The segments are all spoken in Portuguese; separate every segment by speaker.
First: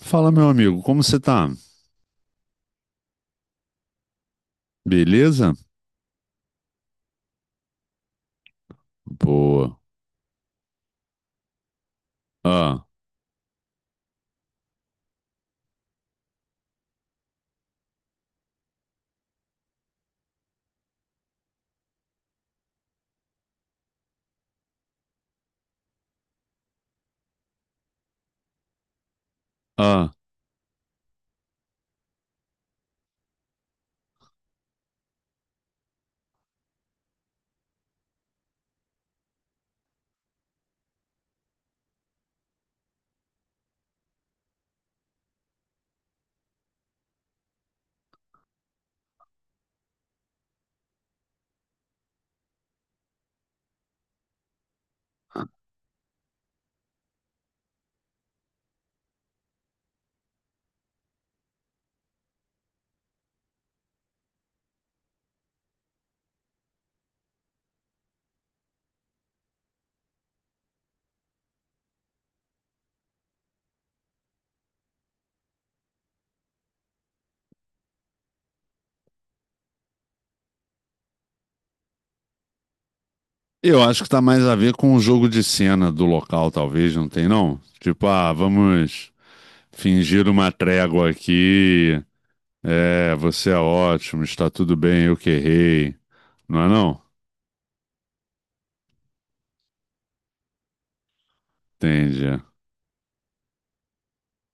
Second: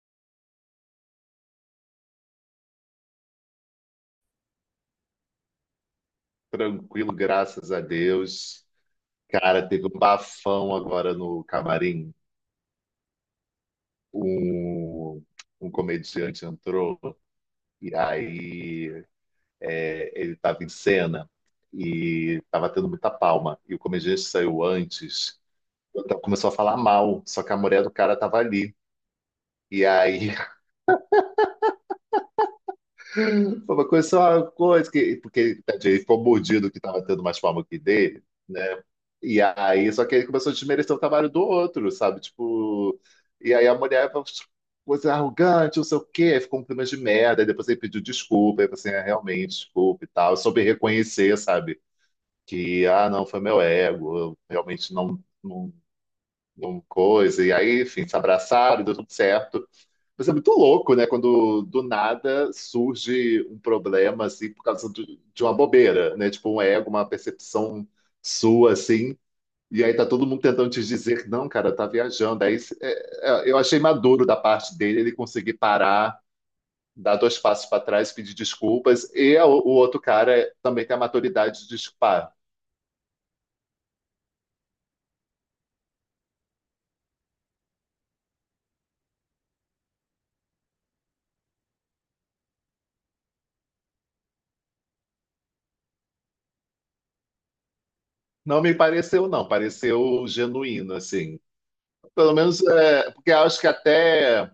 Speaker 1: Fala, meu amigo, como você tá? Beleza?
Speaker 2: Tranquilo, graças a Deus. Cara,
Speaker 1: Boa.
Speaker 2: teve um bafão agora no camarim.
Speaker 1: Ah,
Speaker 2: Um, um comediante entrou e aí ele estava em cena e estava tendo muita palma. E o comediante saiu antes, então começou a falar mal, só que a mulher do cara estava ali. E
Speaker 1: ah.
Speaker 2: aí foi uma coisa, só uma coisa que, porque tadinho, ele ficou mordido que estava tendo mais palma que dele, né? E aí, só que ele começou a desmerecer o trabalho do outro, sabe? Tipo, e aí a mulher falou, "Tipo, você é arrogante, não sei o quê, ficou um clima de merda." Aí depois ele pediu desculpa, aí eu assim, é, realmente, desculpa e tal. Eu soube reconhecer, sabe? Que, ah, não, foi meu ego, eu realmente não, não coisa. E aí, enfim, se abraçaram, deu tudo certo. Mas é muito louco, né? Quando do nada surge um problema, assim, por causa de uma bobeira, né? Tipo, um ego, uma percepção sua, assim, e aí tá todo mundo tentando te dizer, não, cara, tá viajando. Aí eu achei maduro da parte dele ele conseguir parar, dar dois passos para trás, pedir desculpas. E o outro cara também tem a maturidade de desculpar.
Speaker 1: Eu acho que tá mais a ver com o jogo de cena do local, talvez, não tem, não? Tipo, ah, vamos fingir uma trégua aqui. É, você é ótimo, está tudo bem, eu que errei. Não é, não?
Speaker 2: Não me pareceu, não. Pareceu genuíno, assim.
Speaker 1: Entende.
Speaker 2: Pelo menos, é, porque eu acho que até...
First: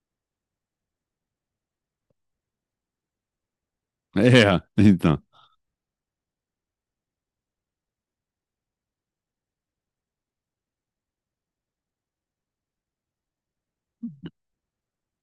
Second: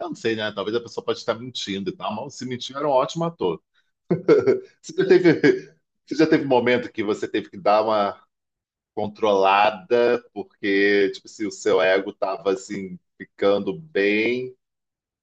Speaker 2: Eu não sei, né? Talvez a pessoa pode estar mentindo e tal, mas se mentiu, era um ótimo ator.
Speaker 1: É,
Speaker 2: Você já
Speaker 1: então.
Speaker 2: teve, você já teve momento que você teve que dar uma controlada, porque tipo, se o seu ego tava assim ficando bem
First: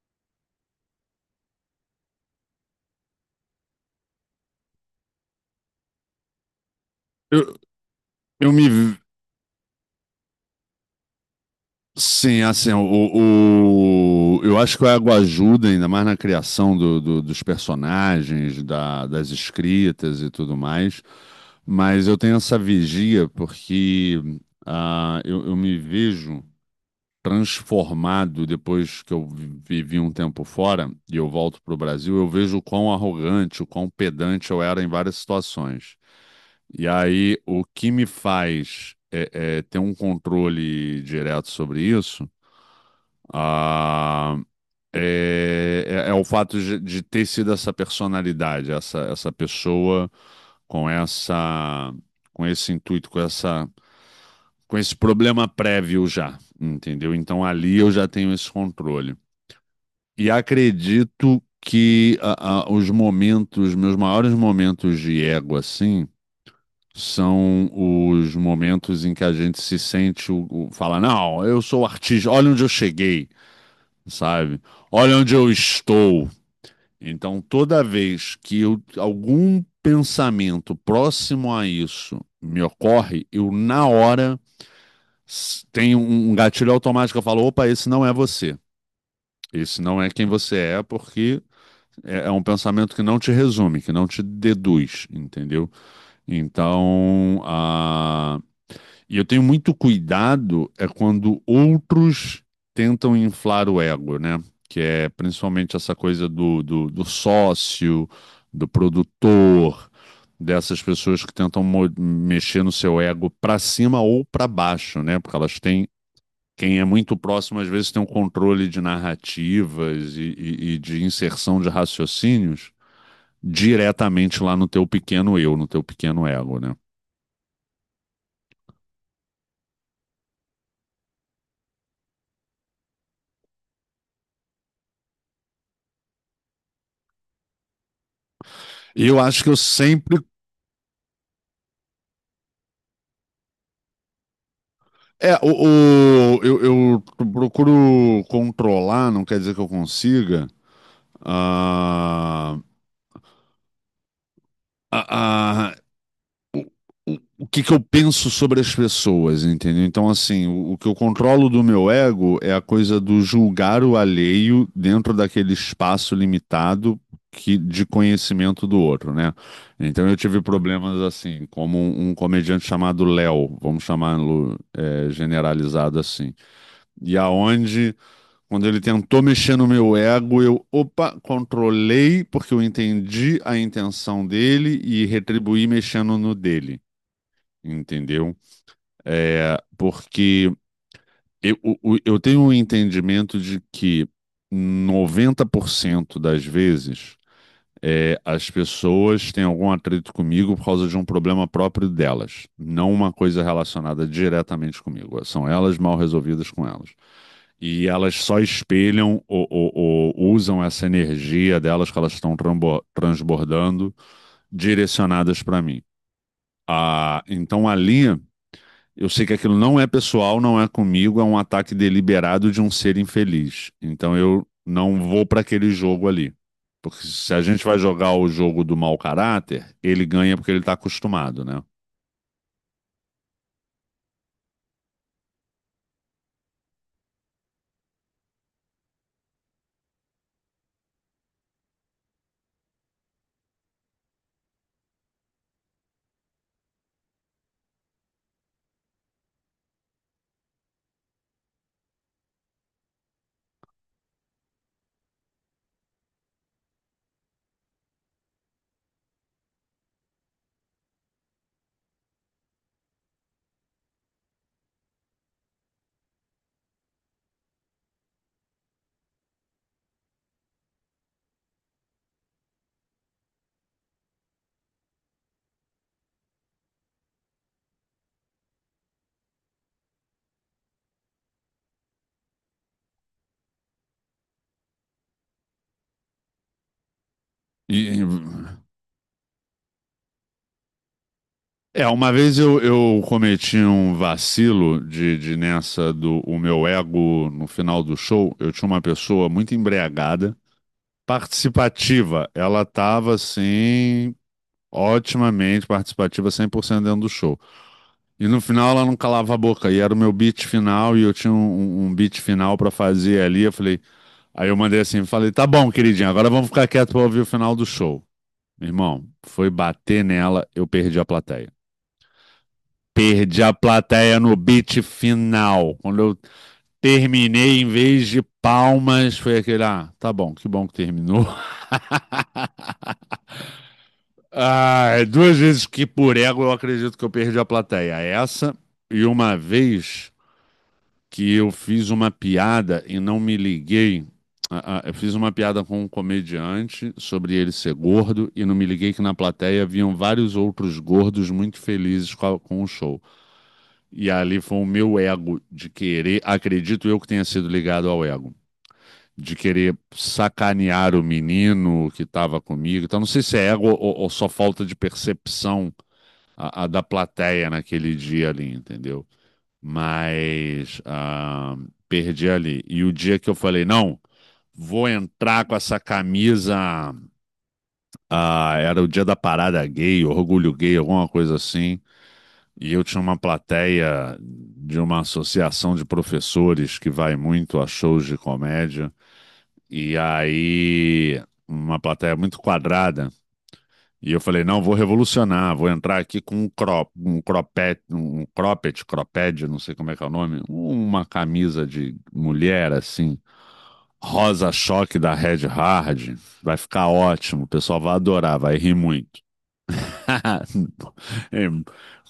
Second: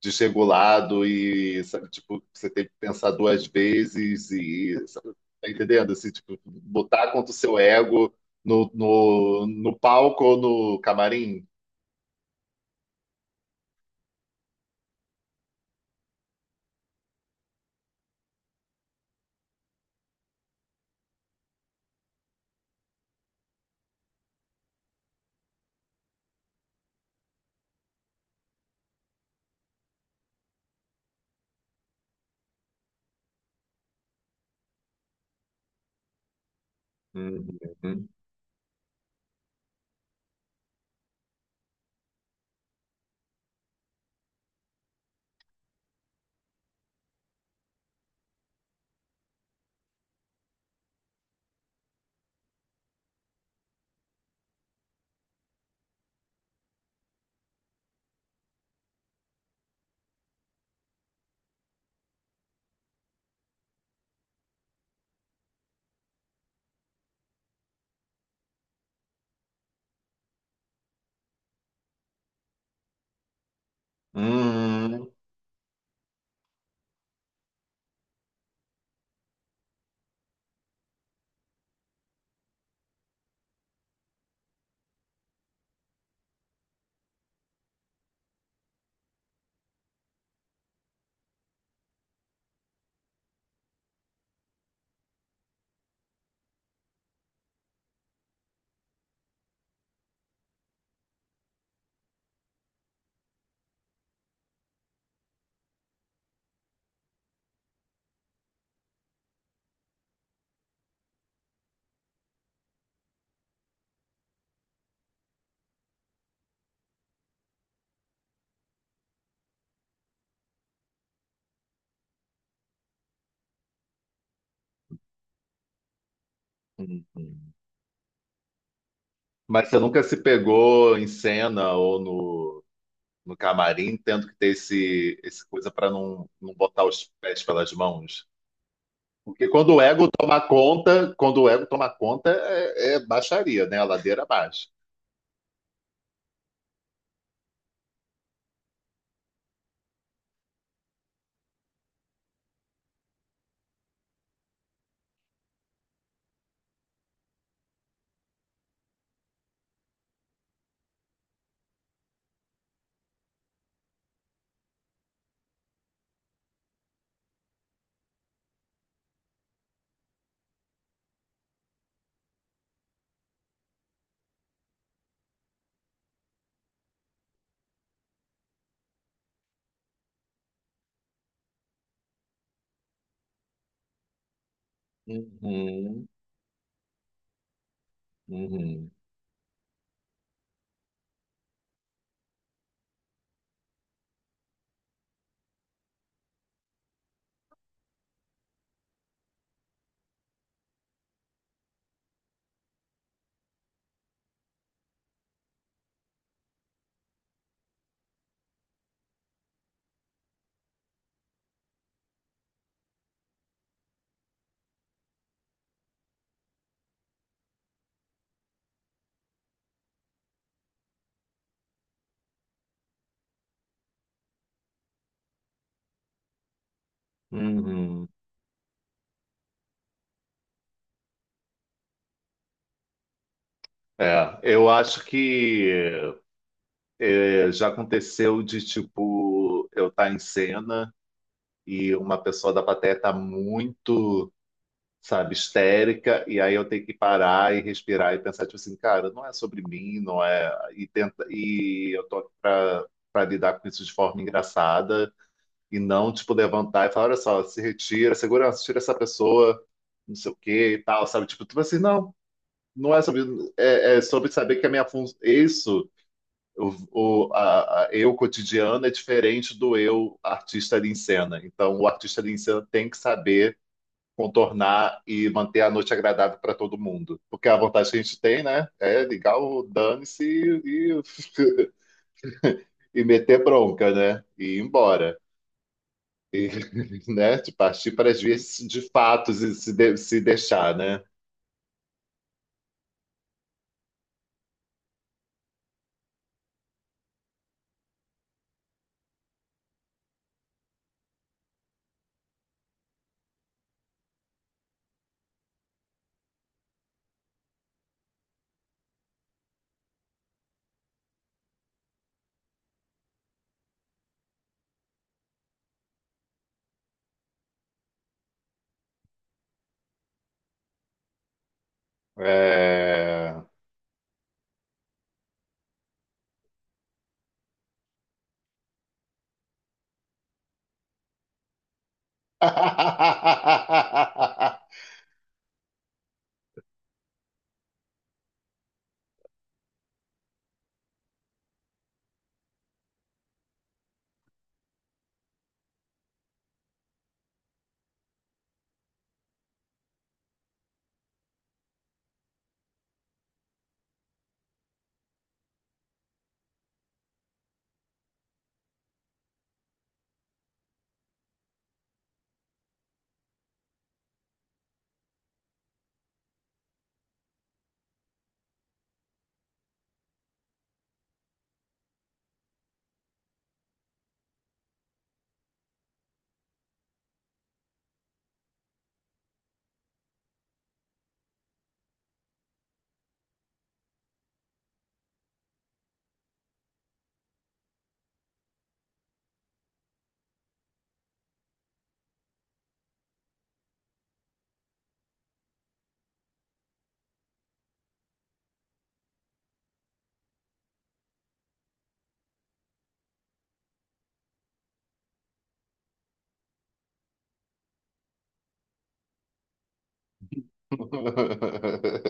Speaker 2: desregulado e sabe, tipo, você tem que pensar duas vezes e sabe, tá entendendo? Assim, tipo, botar contra o
Speaker 1: Eu,
Speaker 2: seu ego
Speaker 1: eu
Speaker 2: no,
Speaker 1: me,
Speaker 2: no, no palco ou no camarim.
Speaker 1: Sim, assim, eu acho que o Água ajuda ainda mais na criação dos personagens, das escritas e tudo mais. Mas eu tenho essa vigia porque eu me vejo transformado depois que eu vivi um tempo fora e eu volto para o Brasil. Eu vejo o quão arrogante, o quão pedante eu era em várias situações. E aí, o que me
Speaker 2: Uhum.
Speaker 1: faz é ter um controle direto sobre isso. ah, é o fato de ter sido essa personalidade, essa pessoa com essa, com esse intuito, com esse problema prévio já, entendeu? Então ali eu já tenho esse controle. E acredito que os momentos, meus maiores momentos de ego, assim, são os momentos em que a gente se sente, fala, não, eu sou artista, olha onde eu cheguei, sabe?
Speaker 2: Uhum.
Speaker 1: Olha onde eu estou. Então, toda vez que algum pensamento próximo a isso me ocorre, eu, na hora, tenho um gatilho automático. Eu falo: opa, esse não é você. Esse não é quem você é, porque é um pensamento que não te resume, que não te deduz, entendeu? Então, e eu tenho muito cuidado é quando outros tentam inflar o ego, né? Que é principalmente essa coisa do do sócio, do produtor, dessas pessoas que tentam mexer no seu ego para cima ou para baixo, né? Porque elas têm. Quem é muito próximo, às vezes, tem um controle de narrativas e de inserção de raciocínios diretamente lá no teu pequeno eu, no teu pequeno ego, né?
Speaker 2: Uhum. Mas você nunca se pegou em cena ou no camarim, tendo que ter esse coisa para não botar os pés pelas mãos?
Speaker 1: E eu acho que
Speaker 2: Porque
Speaker 1: eu
Speaker 2: quando o ego
Speaker 1: sempre.
Speaker 2: toma conta, quando o ego toma conta, é baixaria, né? A ladeira abaixo.
Speaker 1: É, eu procuro controlar, não quer dizer que eu consiga, ah, a, a, o que que eu penso sobre as pessoas, entendeu? Então, assim, o que eu controlo do meu ego é a coisa do julgar o alheio dentro daquele espaço limitado que, de conhecimento do outro, né? Então, eu tive problemas assim, como um comediante chamado Léo, vamos chamá-lo, é, generalizado assim, e aonde quando ele tentou mexer no meu ego, eu, opa, controlei, porque eu entendi a intenção dele e retribuí
Speaker 2: Uhum,
Speaker 1: mexendo no dele, entendeu?
Speaker 2: uhum,
Speaker 1: É, porque eu, eu tenho um entendimento de que 90% das vezes, é, as pessoas têm algum atrito comigo por causa de um problema próprio delas, não uma coisa relacionada diretamente comigo. São elas mal resolvidas com elas. E elas só espelham ou ou- usam essa energia delas que elas estão transbordando direcionadas para mim. Ah, então ali. Eu sei que aquilo não é pessoal, não é comigo, é um ataque deliberado de um ser infeliz. Então eu não vou para aquele jogo ali. Porque se a gente vai
Speaker 2: uhum.
Speaker 1: jogar o jogo do mau caráter, ele ganha porque ele está acostumado, né?
Speaker 2: É, eu acho que já aconteceu de, tipo, eu estar em cena e uma pessoa da plateia tá muito, sabe, histérica, e aí eu tenho que parar e respirar e pensar, tipo assim, cara, não é sobre mim, não é. E, tenta, e eu tô aqui pra lidar com isso de forma engraçada e não, tipo, levantar e falar, olha só, se retira, segurança, tira essa pessoa, não sei o quê e tal, sabe? Tipo assim, não, não é sobre, é sobre saber que a minha função, isso, eu cotidiano é diferente do eu artista ali em cena. Então, o artista ali em cena tem que saber contornar e manter a noite agradável para todo mundo. Porque a vontade que a gente tem, né, é ligar o dane-se e e meter bronca, né, e ir embora. E, né, de partir
Speaker 1: E,
Speaker 2: para as vias de fatos e se, se deixar, né?
Speaker 1: é, uma vez eu cometi um vacilo de nessa do o meu ego no final do show. Eu tinha uma pessoa muito embriagada, participativa. Ela estava assim, otimamente participativa, 100% dentro do show. E no final ela não calava a boca. E era o meu beat final e eu tinha um beat final pra fazer ali. Eu falei, aí eu mandei assim, falei, tá bom, queridinha, agora vamos ficar quieto pra ouvir o final do show. Meu irmão, foi bater nela, eu perdi a plateia.
Speaker 2: É...
Speaker 1: Perdi a plateia no beat final. Quando eu terminei, em vez de palmas, foi aquele, ah, tá bom que terminou. Ah, duas vezes que por ego eu acredito que eu perdi a plateia. Essa e uma vez que eu fiz uma piada e não me liguei. Eu fiz uma piada com um comediante sobre ele ser gordo e não me liguei que na plateia haviam vários outros gordos muito felizes com, com o show. E ali foi o meu ego de querer, acredito eu que tenha sido ligado ao ego, de querer sacanear o menino que estava comigo. Então não sei se é ego ou só falta de percepção a da plateia naquele dia ali, entendeu? Mas, ah, perdi ali. E o dia que eu falei, não, vou entrar com essa camisa. Ah, era o dia da parada gay, orgulho gay, alguma coisa assim. E eu tinha uma plateia de uma associação de professores que vai muito a shows de comédia. E aí, uma plateia muito quadrada. E eu falei, não, vou revolucionar, vou entrar aqui com um crop, um cropet, um cropped, cropped, não sei como é que é o nome, uma camisa de mulher assim, rosa choque da Red Hard, vai ficar ótimo, o pessoal vai adorar, vai rir muito.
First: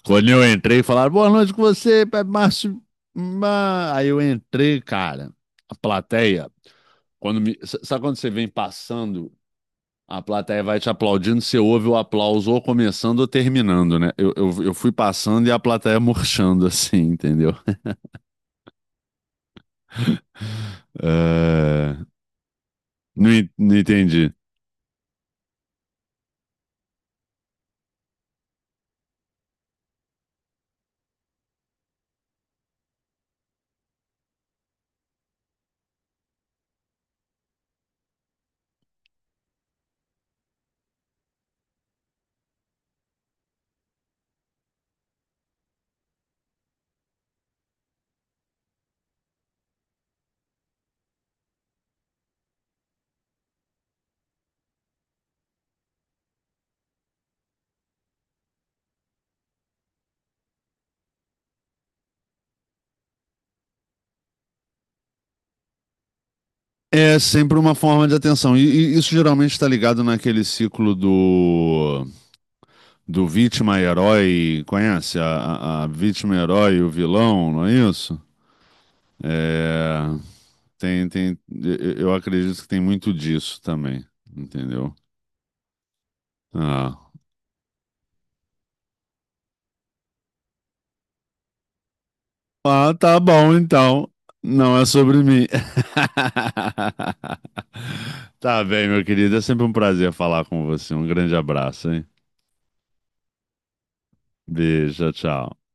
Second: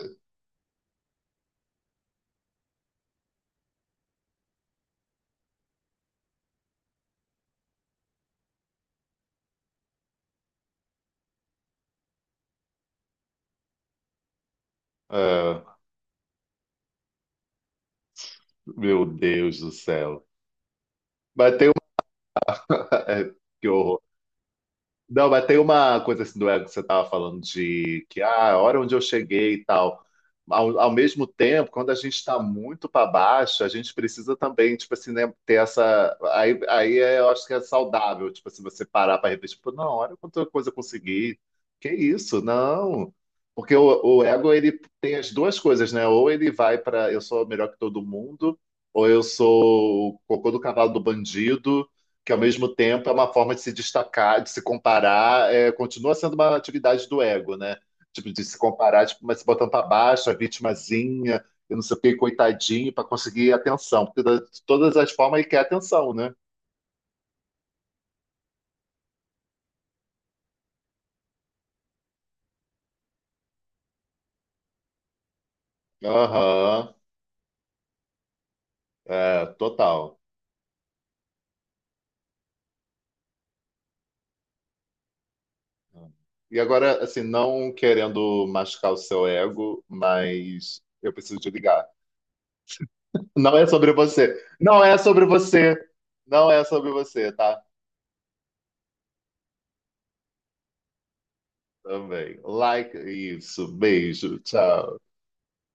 Speaker 1: Quando eu entrei, falaram, boa noite com você, é Márcio. Aí eu entrei, cara, a plateia, quando me, sabe quando você vem passando a plateia vai te aplaudindo, você ouve o aplauso ou começando ou terminando, né? Eu fui passando e a
Speaker 2: É,
Speaker 1: plateia murchando, assim, entendeu?
Speaker 2: meu Deus do céu. Mas tem uma...
Speaker 1: É. Não,
Speaker 2: que
Speaker 1: não
Speaker 2: horror.
Speaker 1: entendi.
Speaker 2: Não, mas tem uma coisa assim do ego que você estava falando de que ah, a hora onde eu cheguei e tal. Ao mesmo tempo, quando a gente está muito para baixo, a gente precisa também, tipo assim, né, ter essa. Aí, eu acho que é saudável, tipo assim, você parar para refletir, tipo, não, olha quanta coisa eu consegui. Que isso? Não. Porque o ego, ele tem as duas coisas, né? Ou ele vai para eu sou melhor que todo mundo, ou eu sou o cocô do cavalo do bandido que ao mesmo tempo é uma forma de se destacar, de se comparar, é, continua sendo uma atividade do ego, né? Tipo, de se comparar, tipo, mas se botando para baixo, a vitimazinha, eu não sei o que, coitadinho, para conseguir atenção. Porque de todas as formas ele quer atenção, né?
Speaker 1: É sempre uma forma de atenção. E isso geralmente está ligado naquele ciclo do, do vítima e herói. Conhece? A vítima, herói e o
Speaker 2: Aham,
Speaker 1: vilão, não é isso?
Speaker 2: é,
Speaker 1: É,
Speaker 2: total.
Speaker 1: tem, tem, eu acredito que tem muito disso também, entendeu?
Speaker 2: E agora,
Speaker 1: Ah.
Speaker 2: assim, não querendo machucar o seu ego, mas eu preciso te ligar.
Speaker 1: Ah, tá bom,
Speaker 2: Não é sobre
Speaker 1: então.
Speaker 2: você.
Speaker 1: Não é
Speaker 2: Não é
Speaker 1: sobre
Speaker 2: sobre
Speaker 1: mim.
Speaker 2: você. Não é sobre você, tá?
Speaker 1: Tá bem, meu querido. É sempre um prazer falar com você. Um grande abraço, hein?
Speaker 2: Também. Like isso. Beijo. Tchau.
Speaker 1: Beijo, tchau.